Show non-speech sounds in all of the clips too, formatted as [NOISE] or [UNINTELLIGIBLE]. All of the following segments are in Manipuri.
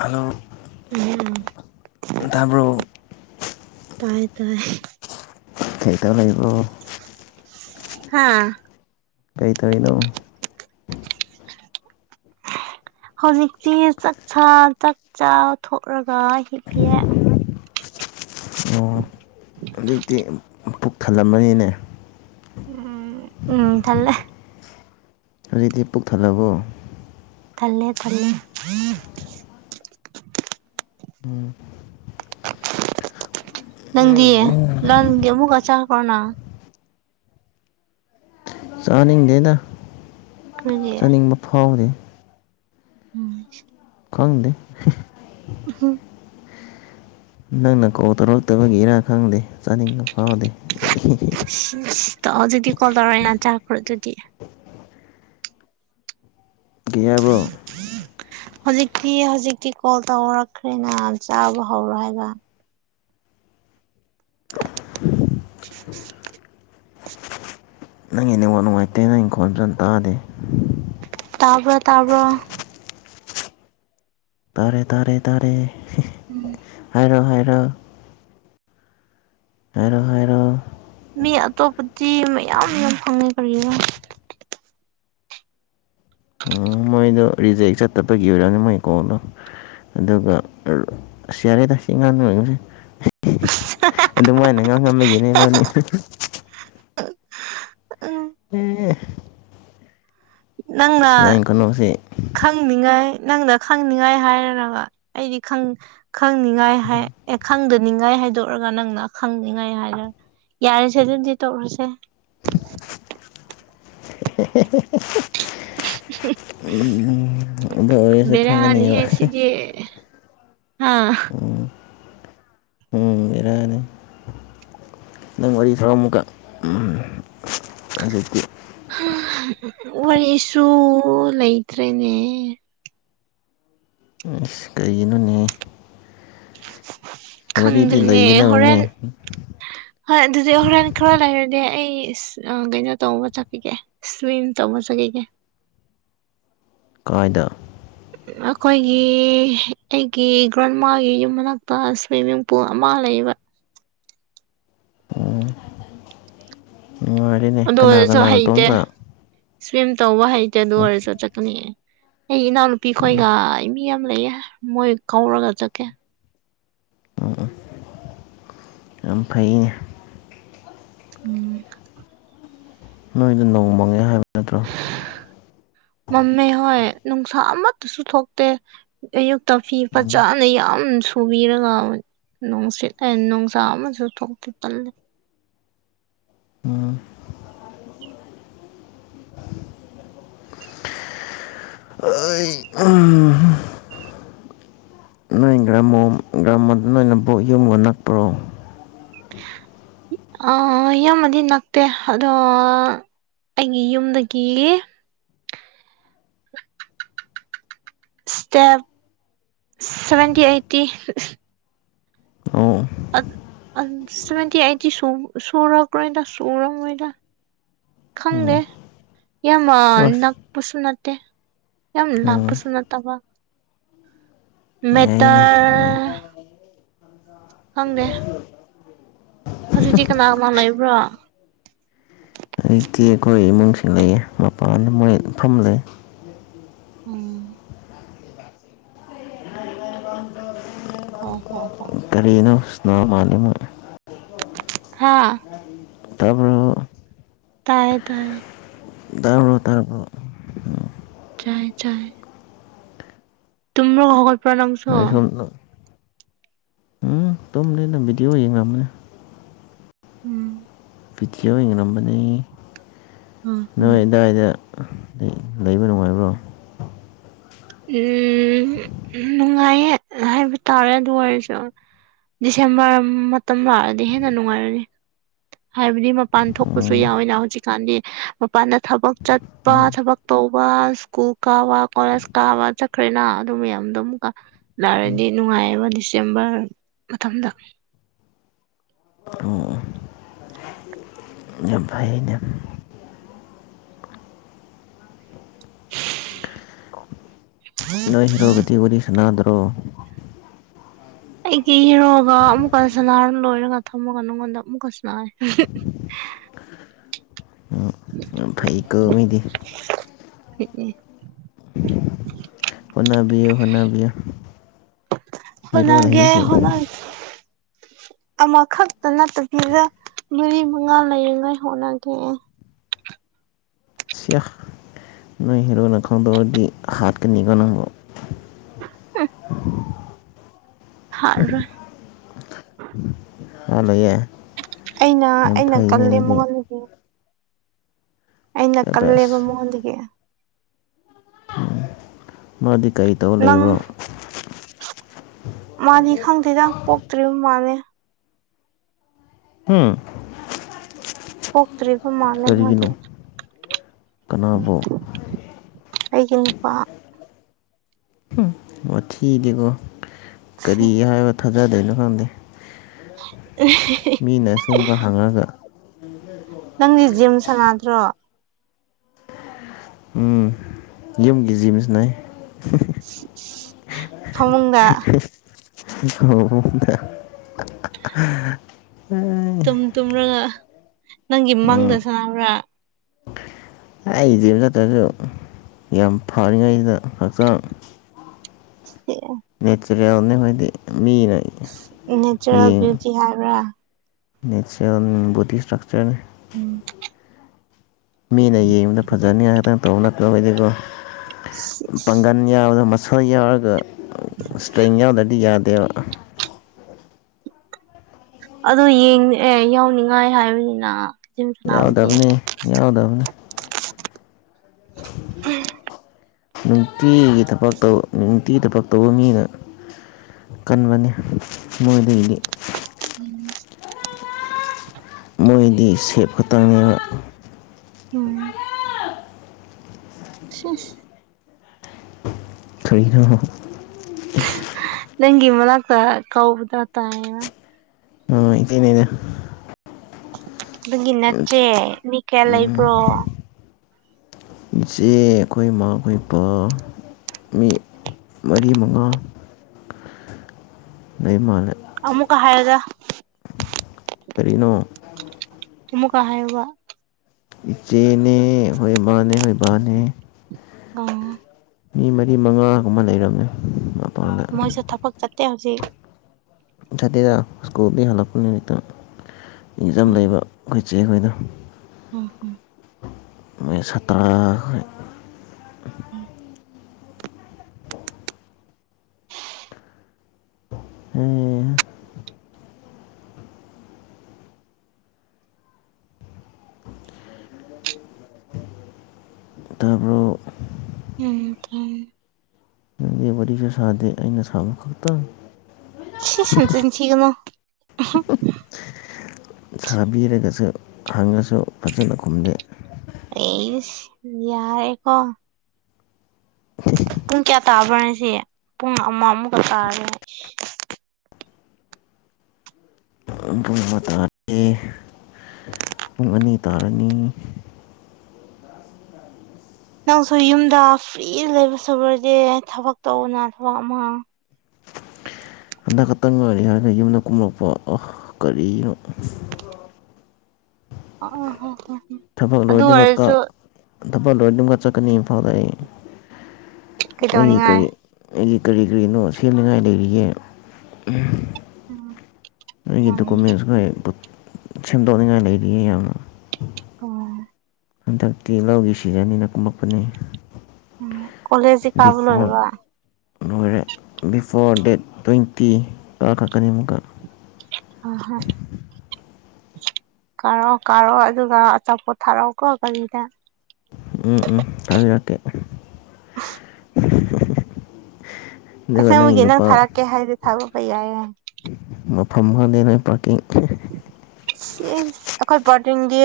ꯍꯂꯣ ꯎꯝ ꯑꯗ ꯍ꯭ꯔꯣ ꯇꯥꯏ ꯇꯥꯏ ꯊꯩ ꯇꯕ ꯂꯕ ꯍꯥꯥ ꯀꯔꯤ ꯇꯔꯤꯅꯣ [INAUDIBLE] ꯍꯧꯖꯤꯛꯇꯁꯤꯤ ꯆꯥꯛꯆꯥ ꯆꯥꯛ ꯆ ꯊꯣꯛꯂꯒ ꯍꯤꯠꯄꯤꯦ ꯑꯣ ꯍꯧꯖꯤꯛꯇꯤ ꯄꯨꯛ ꯊꯜꯂꯝꯃꯅꯤꯅꯦ ꯎꯝ ꯎꯝ ꯊꯜ ꯑꯗꯨꯗꯤ ꯄꯨꯛ ꯊꯜꯂꯕꯣ ꯈꯂꯦ ꯈꯂꯦ ꯅꯪꯗꯤꯌꯦ ꯂꯣꯟꯒꯤ ꯑꯃꯨꯛꯀꯆꯥꯥ ꯀꯅꯥ ꯆꯥꯅꯤꯡꯗꯦꯅ ꯀꯔꯤꯒꯤ ꯆꯥꯅꯤꯡꯕ ꯐꯥꯎꯗꯦ ꯎꯝ ꯈꯪꯅꯦ ꯍꯝ ꯅꯪꯅ ꯀꯧ ꯇꯧꯔꯛꯇꯕꯒꯤ ꯏꯔꯥꯡ ꯈꯪꯗꯦ ꯆꯥꯅꯤꯡꯕ ꯐꯥꯎꯗꯦ ꯍꯧꯖꯤꯗꯤ ꯀꯂꯔ ꯑꯅ ꯆꯥꯄ꯭ꯔꯣꯗꯨꯗꯤ ꯀꯩ ꯎ ꯍꯥꯏꯕ꯭ꯔꯣ ꯍ ꯍꯧꯖꯤꯛꯇꯤ ꯍꯧꯖꯤꯛꯇꯤ ꯀꯣꯜ ꯇꯧꯔꯛꯈ꯭ꯔꯦꯅ ꯆꯥꯕ ꯍꯧꯔꯣ ꯍꯥꯏꯕ [INAUDIBLE] ꯍꯅꯤꯡꯋꯥ ꯅꯨꯡꯉꯥꯏꯇꯦꯅ ꯏꯪꯈꯣꯜ ꯐꯅ ꯇꯥꯗꯦ ꯇꯄ ꯇꯕ ꯇꯥꯔꯦ ꯇꯥꯔꯦ ꯇꯥꯔꯦ ꯎꯝ ꯍꯥꯏꯔꯣ ꯍꯥꯏꯔꯣ ꯍꯥꯏꯔꯣ ꯍꯥꯏꯔꯣ ꯃꯤ ꯑꯇꯣꯞꯄꯗꯤ ꯃꯌꯥꯝ ꯌꯥꯝ ꯈꯪꯉꯦ ꯀꯔꯤꯅꯣ ꯃꯣꯏꯗꯣ ꯔꯤꯖꯦꯛ ꯆꯠꯇꯕꯒꯤ ꯑꯣꯏꯔꯛꯅꯤ ꯃꯣꯏ ꯀꯣꯜꯗꯣ ꯑꯗꯨꯒ ꯁꯤꯌꯥꯔꯦꯗꯁꯤ ꯏ ꯉꯥꯡꯉꯁꯦ ꯑꯗꯨꯃꯥꯏꯅ ꯉꯥꯡ ꯉꯝꯃꯒꯤꯅꯦ ꯃꯥꯅꯤ ꯎꯝ ꯅꯪꯅ ꯅꯪ ꯀꯩꯅꯣꯁꯦ ꯈꯪꯅꯤꯉꯥꯏ ꯅꯪꯅ ꯈꯪꯅꯤꯡꯉꯥꯏ ꯍꯥꯏꯔꯒ ꯑꯩꯗꯤ ꯈꯪꯅꯤꯡꯉꯥꯏ ꯍꯥꯏ ꯑꯦ ꯈꯪꯗꯅꯤꯡꯉꯥꯏ ꯍꯥꯏꯗꯣꯛꯑꯒ ꯅꯪꯅ ꯈꯪꯅꯤꯉꯥꯏ ꯍꯥꯏꯔꯒ ꯌꯥꯔꯁꯦ ꯑꯗꯨꯗꯤ ꯇꯣꯛꯔꯁꯦ ꯍꯦꯍꯦꯍꯦꯍꯦ ꯑꯗꯨ ꯑꯣꯏꯔꯁꯨ ꯈꯪꯒꯅꯦꯕ ꯕꯦꯔꯅꯤꯍꯦ ꯁꯤꯗꯤ ꯑꯥ ꯎꯝ ꯕꯦꯔꯥꯅꯤ ꯅꯪ ꯋꯥꯔꯤ ꯈꯔ ꯑꯃꯨꯛꯀ ꯍꯧꯖꯤꯛꯇꯤ ꯋꯥꯔꯤꯁꯨ ꯂꯩꯇ꯭ꯔꯦꯅꯦ ꯑꯁ ꯀꯩꯒꯤꯅꯣꯅꯦ ꯋꯥꯔꯤꯗꯤ ꯈꯪꯗ꯭ꯅꯦ ꯍꯣꯔꯦꯟ ꯂꯩꯒꯗꯕꯅꯦ ꯍꯣꯏ ꯑꯗꯨꯗꯤ ꯍꯣꯔꯦꯟ ꯈꯔ ꯂꯩꯔꯗꯤ ꯑꯩ ꯀꯩꯅꯣ ꯇꯧꯕ ꯆꯠꯈꯤꯒꯦ ꯁ꯭ꯋꯤꯝ ꯇꯧꯕ ꯆꯠꯈꯤꯒꯦ [INAUDIBLE] ꯀꯥꯏꯗ ꯑꯩꯈꯣꯏꯒꯤ ꯑꯩꯒꯤ ꯒ꯭ꯔꯥꯟꯃꯥꯒꯤ ꯌꯨꯝ ꯃꯅꯥꯛꯇ ꯁ꯭ꯋꯤꯝꯃꯤꯡ ꯄꯨꯜ ꯑꯃ ꯂꯩ [INAUDIBLE] ꯎꯝ ꯉꯥꯏꯔꯤꯅꯦ ꯑꯗꯨ ꯀꯅꯥ ꯑꯣꯏꯔꯁꯨ ꯍꯩꯇꯦ ꯀꯅꯥꯅꯇꯣꯝꯇ ꯁ꯭ꯋꯤꯝ ꯇꯧꯕ ꯍꯩꯇꯦ ꯑꯗꯨ ꯑꯣꯏꯔꯁꯨ ꯆꯠꯀꯅꯤꯑ ꯑꯩ ꯏꯅꯥꯎꯅꯨꯄꯤꯈꯣꯏꯒ ꯃꯤ ꯑꯃ ꯂꯩꯌꯦ ꯃꯣꯏ ꯀꯧꯔꯒ ꯆꯠꯀꯦ ꯎ ꯑ ꯐꯩꯅꯦ ꯎꯝ ꯅꯣꯏꯗ ꯅꯣꯡꯃꯉꯦ ꯍꯥꯏꯕ ꯅꯠꯇ꯭ꯔꯣ ꯃꯝꯃꯤ ꯍ ꯅꯨꯡꯁꯥ ꯑꯃꯠꯇꯁꯨ ꯊꯣꯛꯇꯦ ꯑꯌꯨꯛꯇ ꯐꯤ ꯐꯖꯅ ꯌꯥꯝ ꯐꯨꯕꯤꯔꯒ ꯅꯨꯡꯁꯤꯠ ꯅꯨꯡꯁꯥ ꯑꯃꯁꯨ ꯊꯣꯛꯇꯤ ꯇꯜꯂꯤ [INAUDIBLE] ꯎ ꯑꯩ ꯅꯣꯏ ꯒ꯭ꯔꯃꯣ ꯒ꯭ꯔꯃꯣꯗ ꯅꯣꯏꯅꯕꯨ ꯌꯨꯝꯒ ꯅꯛꯄ꯭ꯔꯣ ꯑ ꯏꯃꯗꯤ ꯅꯛꯇꯦ ꯑꯗꯣ ꯑꯩꯒꯤ ꯌꯨꯝꯗꯒꯤ [UNINTELLIGIBLE] ꯁ꯭ꯇꯦꯞ ꯁꯚꯦꯟꯇꯤ ꯑꯩꯇꯤ ꯑꯣ ꯑ ꯑꯟꯁ ꯁꯚꯦꯟꯇꯤ ꯑꯩꯠꯇꯤ ꯁꯨꯝ ꯁꯨꯔꯛꯔꯣꯏꯗ ꯁꯨꯔꯝꯃꯣꯏꯗ ꯈꯪꯗꯦ꯫ ꯎꯝ ꯌꯥꯝ ꯑ ꯑꯁ ꯅꯛꯄꯁꯨ ꯅꯠꯇꯦ ꯌꯥꯝ ꯎꯝ ꯂꯥꯞꯄꯁꯨ ꯅꯠꯇꯕ꯫ ꯌꯥꯏꯅꯦ ꯃꯦꯇꯔ ꯈꯪꯗꯦ꯫ ꯍꯧꯖꯤꯛꯇꯤ ꯀꯅꯥ-ꯀꯅꯥ ꯂꯩꯕ꯭ꯔꯥ꯫ ꯍꯧꯖꯤꯛꯇꯤ ꯈꯣꯏ ꯏꯃꯨꯡ ꯁꯤꯡ ꯂꯩꯏꯌꯦ ꯃꯄꯥꯟꯗ ꯃꯣꯏ ꯐꯝ ꯂꯩ꯫ ꯎꯝ꯫ ꯑꯣ ꯍꯣ ꯍꯣ꯫ ꯀꯔꯤꯅꫭ ꯁꯅꯥ ꯃꯥꯜꯂꯦ ꯃꫭꯏ꯫ ꯍꯥꯥ꯫ ꯇꯥꯕ꯭ꯔ꯫ꫭ ꯇꯥꯏꯌꯦ-ꯇꯥꯏꯌꯦ꯫ ꯇꯥꯕ꯭ꯔꯣ ꯇꯥꯕ꯭ꯔꯣ ꯆꯥꯏ-ꯆꯥꯏ꯫ ꯇꯝꯔꯒ ꯍꯧꯒꯠꯄ꯭ꯔ ꯅꯪꯁꯨ꯫ ꯅꯣꯏ ꯁꯣꯝꯗ ꯑꯝ ꯕꯤꯗꯤꯌꫭ ꯌꯦꯡꯔꯝꯕꯅꯦ꯫ ꯎꯝ ꯄꯤꯊꯤ ꯑꯣ ꯌꯦꯡꯔꯝꯕꯅꯤ ꯎꯝ ꯅꯣꯏ ꯎꯝ ꯑꯗꯥꯏꯗ ꯂꯩꯕ ꯅꯨꯡꯉꯥꯏꯕ꯭ꯔꯣ ꯎꯝ ꯅꯨꯡꯉꯥꯏꯌꯦ ꯍꯥꯏꯕ ꯇꯥꯔꯦ ꯑꯗꯨ ꯑꯣꯏꯔꯁꯨ ꯗꯤꯁꯦꯝꯕꯔ ꯃꯇꯝ ꯂꯥꯛꯔꯗꯤ ꯍꯦꯟꯅ ꯅꯨꯡꯉꯥꯏꯔꯅꯤ꯫ ꯍꯥꯏꯕꯗꯤ ꯃꯄꯥꯟ ꯊꯣꯛꯄꯁꯨ ꯎꯝ ꯌꯥꯎꯋꯤꯅ ꯍꯧꯖꯤꯛꯀꯥꯟꯗꯤ ꯃꯄꯥꯟꯗ ꯊꯕꯛ ꯆꯠꯄ ꯊꯕꯛ ꯇꯧ ꯇꯧꯕꯥ ꯁ꯭ꯀꯨꯜ ꯀꯥꯕ ꯀꫭꯂꯦꯖ ꯀꯥꯕ ꯆꯠꯈ꯭ꯔꯦꯅ ꯑꯗꯨ ꯃꯌꯥꯝ ꯑꯗꯨ ꯃꯨꯛꯀ ꯂꯥꯔꯗꯤ ꯅꯨꯡꯉꯥꯏꯑꯦꯕ ꯗꯤꯁꯦꯝꯕꯔ ꯃꯇꯝꯗ ꯑꯣ꯫ ꯐꯩꯅꯦ ꯅꯣꯏ ꯍꯦꯔꯣꯒꯗꯤ ꯋꯥꯔꯤ ꯁꯅꯥꯗ꯭ꯔꯣ꯫ ꯑꯩꯒꯤ ꯍꯤꯔꯣꯒ ꯑꯃꯨꯛꯀ ꯁꯅꯥꯔ ꯂꯣꯏꯔꯒ ꯊꯝꯃꯒ ꯅꯪꯉꯣꯟꯗ ꯑꯃꯨꯛꯀ ꯁꯅꯥꯏ꯫ [UNINTELLIGIBLE] [UNINTELLIGIBLE] ꯑꯩ ꯀꫭ ꯃꯤꯗꯤ꯫ ꯎꯝ ꯎꯝ꯫ ꯍꯣꯅꯥꯕꯤꯌꯨ-ꯍꯣꯅꯥꯕꯤꯌꯨ꯫ ꯍꯣꯠꯅꯒꯦ ꯍꯣꯠꯅ [INAUDIBLE] ꯑꯃꯈꯛꯇ ꯅꯠꯇꯕꯤꯗ ꯃꯔꯤ ꯃꯉꯥ ꯂꯩꯅꯉꯥꯏ ꯍꫭꯠꯅꯒꯦ꯫ ꯆꯌꯥ ꯅꯣꯏ ꯍꯦꯔꫭꯅ ꯈꯪꯗꫭꯛꯑꯗꯤ ꯍꯥꯠꯀꯅꯤꯀꫭ ꯅꯪꯕꯨ꯫ [UNINTELLIGIBLE] [UNINTELLIGIBLE] ꯑ ꯂꯩꯌꯦ ꯑꯩꯅ ꯑꯩꯅ ꯀꯜꯂꯦ ꯃꯉꯣꯟꯗꯒꯤ꯫ ꯑꯩꯅ ꯀꯜꯂꯦꯕ ꯁꯕꯥꯁ ꯃꯉꯣꯟꯗꯒꯤ꯫ ꯃꯥꯗꯤ ꯀꯔꯤ ꯇꯧ ꯅꯪ ꯂꯩꯕ꯭ꯔꯣ꯫ ꯃꯥꯗꯤ ꯈꯪꯗꯦꯗ ꯄꯣꯛꯇ꯭ꯔꯤꯕ ꯃꯥꯂꯦ꯫ ꯎꯝ꯫ ꯄꯣꯛꯇ꯭ꯔꯤꯕ ꯃꯥꯜꯂꯦ ꯃꯥꯗꯤ꯫ ꯀꯔꯤꯒꯤꯅꯣ ꯀꯅꯥꯕꯨ꯫ ꯑꯩꯒꯤ ꯅꯨꯄꯥ ꯃꯊꯤꯗꯤꯀꯣ ꯀꯔꯤ ꯍꯥꯏꯕ ꯊꯥꯖꯗꯣꯏꯅꯣ ꯈꯪꯗꯦ ꯃꯤꯅ ꯑꯁꯦꯡꯕ ꯍꯪꯉꯒ ꯅꯪꯗꯤ ꯖꯤꯝ ꯁꯥꯟꯅꯗ꯭ꯔꯣ ꯌꯨꯝꯒꯤꯖꯤꯝꯁꯅꯦ [INAUDIBLE] ꯊꯃꯨꯡꯗ ꯗ ꯑꯦ [UNINTELLIGIBLE] ꯇꯨꯝ ꯇꯨꯝꯔꯒ ꯅꯪꯒꯤ ꯎꯝ ꯃꯪꯗ ꯁꯥꯟꯅꯕ꯭ꯔꯥ ꯑꯩ ꯏꯆꯦ ꯈꯛꯇ꯭ꯔꯁꯨ ꯌꯥꯝ ꯐꯔꯤꯉꯩꯁꯤꯗ ꯍꯛꯆꯥꯡ ꯅꯦꯆꯔꯦ ꯑꯣꯟꯅ ꯍꯗꯤ ꯅꯦꯆꯔꯦꯜ ꯕ꯭ꯌꯨꯇꯤ ꯍꯥꯏꯕ꯭ꯔꯥ ꯅꯦꯆꯔꯦꯜ ꯣꯗꯤ ꯏꯁꯇ꯭ꯔꯛꯆꯔ ꯎꯝ ꯃꯤꯅ ꯌꯦꯡꯕꯗ ꯐꯖꯅꯤꯉꯥꯏ ꯈꯇꯪ ꯇꯧꯕ ꯅꯠꯇꯕꯗꯤꯀꯣ ꯄꯥꯡꯒꯟ ꯌꯥꯕꯗ ꯁ ꯌꯥꯒ ꯁꯇ꯭ꯔꯦꯥ ꯀꯗꯤ ꯌꯥꯗ ꯑꯗꯨꯡ ꯑꯦ ꯌꯥꯎꯅꯤꯡꯉꯥꯏ ꯍꯥꯏꯕꯅꯤꯅ ꯁꯅꯥꯑꯣ ꯁꯤ ꯌꯥꯎꯗꯕꯅꯤ ꯌꯥꯎꯗꯕꯅꯤ ꯅꯨꯡꯇꯤꯒꯤ ꯊꯕꯛ ꯇ ꯅꯨꯡꯇꯤꯒꯤ ꯊꯕꯛ ꯇꯧꯕ ꯃꯤꯅ ꯀꯟꯕꯅꯤ ꯃꯣꯏꯗꯒꯤꯗꯤ ꯃꯣꯏꯗꯤ ꯁꯦꯠ ꯈꯨꯇꯥꯡꯅꯤ ꯎꯝ [INAUDIBLE] ꯀꯅ ꯂꯪꯒꯤ ꯃꯂꯀ ꯀꯥꯎꯗ ꯇꯥ ꯏꯆꯅꯦꯅ ꯑꯗꯨꯒꯤ ꯅꯠꯇꯦ ꯃꯤ ꯀꯌꯥ ꯂꯩꯕ꯭ꯔꯣ ꯆꯦ ꯑꯩꯈꯣꯏꯃ ꯑꯩꯏꯕ ꯃꯤ ꯃꯔꯤ ꯃꯉꯥꯡ ꯂꯩ ꯃꯥꯂ ꯑꯃꯨꯛꯀ ꯍꯥꯏꯔꯒ ꯀꯔꯤꯅꯣ ꯑꯃꯃꯨꯀ ꯍꯥꯏꯕ ꯆꯦꯅꯦ ꯃꯥꯅꯦ ꯥꯅꯦ ꯑ ꯃꯤ ꯃꯔꯤ ꯃꯉꯥꯒꯨꯝ ꯑꯃ ꯂꯩꯔꯝꯃꯦ ꯃꯄꯥꯟꯗ ꯃꯣꯏ ꯆ ꯊꯄꯛ ꯆꯦ ꯍꯧꯁꯤ ꯁꯥꯇꯦꯗ ꯁ꯭ꯀꯨꯜꯗꯒꯤ ꯍꯜꯂꯛꯄ ꯅꯨꯃꯤꯠꯇ ꯑꯦꯛꯖꯥꯝ ꯂꯩꯕ ꯑꯩꯈꯣꯏ ꯆꯦ ꯑꯩꯈꯣꯏꯅ ꯑ ꯍꯣ ꯁꯥꯇꯔꯥ ꯎꯝ ꯎꯝ ꯇꯥꯕ꯭ꯔꯣ ꯎꯝ ꯀ ꯋꯥꯔꯤꯔꯤꯁ ꯁꯥꯗꯦ ꯑꯩꯅ ꯁꯥꯕ ꯈꯛꯇꯪ ꯁꯤꯁ ꯆ ꯆꯅꯣ ꯁꯥꯕꯤꯔꯒꯁꯨ ꯍꯪꯉꯁꯨ ꯐꯖꯅ ꯈꯨꯝꯗꯦ ꯇꯩꯁ ꯌꯥꯔ ꯑꯦ ꯄꯨꯡ ꯀꯌꯥ ꯇꯥꯕꯅ ꯍꯥꯏꯁꯦ ꯄꯨꯡ ꯑꯃ ꯑꯃꯨꯛꯀ ꯇꯥꯔꯒꯦ ꯄꯨꯡ ꯑꯃ ꯄꯨꯡ ꯑꯅꯤ ꯇꯥꯔꯅꯤ ꯅꯪꯁꯨ ꯌꯨꯝꯗ ꯐ꯭ꯔꯤ ꯂꯩꯕ ꯁꯕꯗꯤ ꯊꯕꯛ ꯇꯧꯅ ꯊꯕꯛ ꯑꯃ ꯍꯟꯗꯛ ꯈꯛꯇꯪ ꯉꯥꯏꯔꯤ ꯍꯥꯏꯔꯒ ꯌꯨꯝꯗ ꯀꯨꯝꯂꯛꯄ ꯀꯔꯤꯅꯣ ꯑꯣ ꯑ ꯍꯣ ꯊꯕꯛ ꯂꯣꯏꯗꯕꯀ ꯊꯕꯛ ꯂꯣꯏꯕ ꯀ ꯆꯠꯀꯅꯤ ꯏꯝꯐꯥꯜꯗ ꯑꯩ ꯑꯩ ꯀ ꯀꯩꯗꯧꯅꯤꯡꯉꯥꯏ ꯑꯩꯒꯤ ꯀꯔꯤ ꯀꯔꯤꯅꯣ ꯁꯦꯝꯅꯤꯡꯉꯥꯏ ꯂꯩꯔꯤꯒꯦ ꯎꯝ ꯑꯩꯒꯤ ꯗꯣꯀꯨꯃꯦꯟꯁ ꯈ ꯁꯦꯝꯗꯣꯛꯅꯤꯡꯉꯥꯏ ꯂꯩꯔꯤꯌꯦ ꯌꯥꯝꯅ ꯑꯣ ꯍꯟꯗꯛꯇꯤ ꯂꯧꯒꯤ ꯁꯤꯖꯟꯅꯤꯅ ꯀꯨꯝꯃꯛꯄꯅꯦ ꯀꯂꯖ ꯈꯕ ꯂꯔꯔꯕ ꯅꯣꯏꯔꯦ ꯕꯤꯐꯣꯔ ꯗꯦꯠ ꯇ꯭ꯋꯦꯟꯇꯤ ꯀꯥꯈꯛꯀꯅꯤ ꯑꯃꯨꯛꯀꯛ ꯑ ꯍ ꯀꯥꯔꯛꯑꯣ ꯀꯥꯔꯣ ꯑꯗꯨꯒ ꯑꯆꯥꯄꯣꯠ ꯊꯥꯔꯛꯑꯣꯀꯣ ꯀꯒꯥꯔꯤꯗ ꯎꯝ ꯎꯝ ꯊꯥꯕꯤꯔꯛꯀꯦ [INAUDIBLE] ꯑꯁꯦꯡ ꯅꯪꯒꯤ ꯃꯒꯤ ꯅꯪ ꯅꯨꯄꯥ ꯊꯥꯔꯛꯀꯦ ꯍꯥꯏꯔꯗꯤ ꯊꯥꯗꯣꯛꯄ ꯌꯥꯏꯌꯦ ꯃꯐꯝ ꯑꯃ ꯂꯩꯅ ꯄꯥꯔꯀꯤꯡ ꯁꯤ ꯑꯩꯈꯣꯏ ꯄꯥꯔꯇꯡꯒꯤ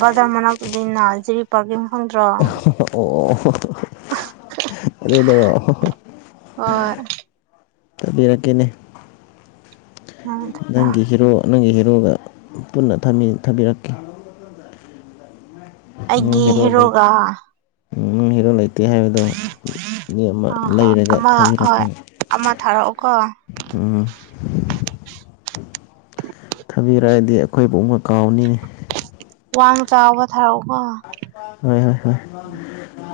ꯕꯖꯥꯔ ꯃꯅꯥꯛꯇꯨꯗꯅ ꯖꯤꯔꯤ ꯄꯥꯔꯀꯤꯡ ꯈꯪꯗ꯭ꯔꯣ ꯑꯣ ꯑꯗꯨꯗ ꯍꯪꯏ ꯇꯥꯕꯤꯔꯛꯀꯦꯅꯦ ꯅꯪꯒꯤ ꯍꯤꯔꯣ ꯅꯪꯒꯤ ꯍꯤꯔꯣꯒ ꯄꯨꯟꯅ ꯊꯝꯕꯤꯔꯛꯀꯦ ꯑꯩꯒꯤ ꯍꯦꯔꯣꯒ ꯍꯤꯔꯣꯜ ꯂꯩꯇꯦ ꯍꯥꯏꯕꯗꯣ ꯌꯦ ꯑꯃ ꯑ ꯍꯣꯏ ꯂꯩꯔꯒ ꯑꯃ ꯍꯣꯏ ꯊꯥꯕꯤꯔꯀꯅꯤ ꯑ ꯑꯃ ꯊꯥꯔꯛꯑꯣꯀꯣ ꯊꯥꯕꯤꯔꯛꯑꯗꯤ ꯑꯩꯈꯣꯏꯕꯨꯨꯡꯕ ꯀꯥꯎꯅꯤ ꯋꯥꯟ ꯆꯕ ꯍ ꯍ ꯍ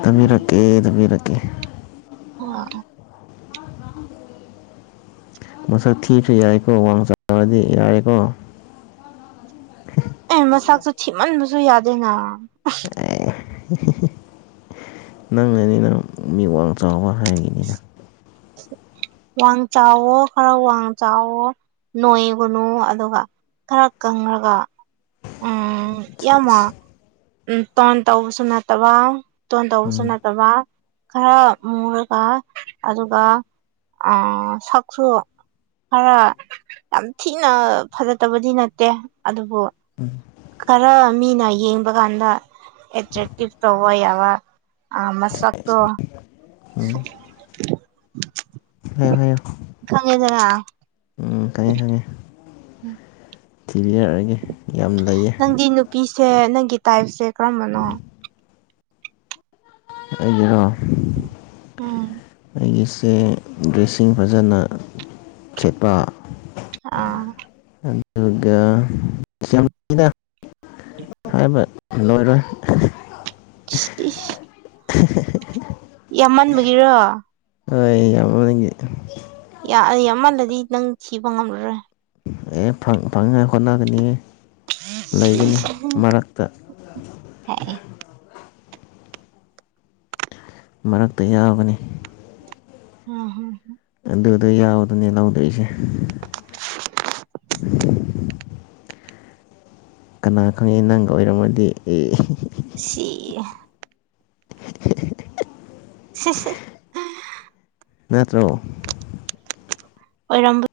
ꯇꯝꯕꯤꯔꯛꯀꯦ ꯊꯝꯕꯤꯔꯛꯀꯦ ꯑꯣ ꯃꯁꯛ ꯊꯤꯔ ꯌꯥꯏ ꯀꯧꯕ ꯋꯥꯁ ꯑꯋꯥꯗꯤ ꯌꯥ ꯀꯧꯕ ꯑꯦ ꯃꯁꯥꯛꯁꯨ ꯊꯤꯃꯟꯕꯁꯨ ꯌꯥꯗꯦꯅ ꯑ ꯅꯪ ꯑꯅꯤ ꯅꯪ ꯃꯤꯋꯥꯡ ꯆꯥꯎꯕ ꯍꯥꯏꯕꯅꯤꯅ [INAUDIBLE] ꯋꯥꯡ ꯆꯥꯎꯋꯣ ꯈꯔ ꯋꯥꯡ ꯆꯥꯎꯋ ꯅꯣꯏꯒꯅꯨ ꯑꯗꯨꯒ ꯈꯔ ꯀꯪꯉꯒ ꯑ ꯎ ꯇꯣꯟꯣꯟ ꯇꯧꯕꯁꯨ ꯅꯠꯇꯕ ꯇꯣꯟꯣꯟ ꯇꯧꯕꯁꯨ ꯎꯝ ꯅꯠꯇꯕ ꯈꯔ ꯃꯨꯔꯒ ꯑꯗꯨꯒ ꯁꯛꯁꯨ ꯈꯔ ꯌꯥꯝ ꯊꯤꯅ ꯐꯖꯠꯇꯕꯗꯤ ꯅꯠꯇꯦ ꯑꯗꯨꯕꯨ ꯈꯔ ꯃꯤꯅ ꯌꯦꯡꯕ ꯀꯥꯟꯗ ꯑꯦꯇ꯭ꯔꯦꯛꯇꯤꯞ ꯇꯧꯕ ꯌꯥꯕ ꯑ ꯃꯁꯥꯛ ꯇꯣ ꯎꯝ ꯍ ꯍꯣꯏ ꯈꯪꯉꯦꯗꯅ ꯎꯝ ꯈꯪꯉꯦ ꯈꯪꯉꯤ ꯎꯝ ꯊꯤꯕꯤ ꯌꯥꯔꯒꯦ ꯅꯪꯗꯤ ꯅꯨꯄꯤꯁꯦ ꯅꯪꯒꯤ ꯇꯥꯏꯞꯁꯦ ꯀꯔꯝꯕꯅꯣ ꯑꯩꯖꯔꯣ ꯎꯝ ꯑꯩꯒꯤꯁꯦ ꯗ꯭ꯔꯦꯁꯤꯡ ꯐꯖꯅ ꯁꯦꯠꯄ ꯑꯥ ꯑꯗꯨꯒ ꯌꯥꯝ ꯊꯤꯅꯥ ꯍꯥꯏꯕ ꯂꯣꯏꯔꯣꯏ ꯏꯁ ꯍꯤꯍꯦꯍꯦ ꯌꯥꯝꯃꯟꯕꯒꯤꯔꯣ ꯍ ꯑꯩ ꯌꯥꯝ ꯋꯥꯅꯤꯡꯒꯤ ꯌꯥꯝꯃꯜꯂꯗꯤ ꯅꯪ ꯊꯤꯕꯥ ꯉꯝꯂꯔꯣꯏ ꯑꯦ ꯐꯪ ꯐꯪꯅꯥ ꯍꯣꯠꯅꯒꯅꯤꯌꯦ ꯁꯤ ꯂꯩꯒꯅꯤ ꯃꯔꯛꯇ ꯍꯥꯏ ꯃꯔꯛꯇ ꯌꯥꯎꯒꯅꯤ ꯑꯝ ꯍꯝ ꯑꯗꯨꯗ ꯌꯥꯎꯗꯅꯦ ꯂꯧꯗꯣꯏꯁꯦ [INAUDIBLE] ꯀꯅꯥ ꯈꯪꯉꯤ ꯅꯪꯒ ꯑꯣꯏꯔꯝꯃꯗꯤ ꯁꯤ [UNINTELLIGIBLE] ꯍꯍ ꯑ ꯅꯠꯇ꯭ꯔꯣ ꯑꯣꯏꯔꯝꯕ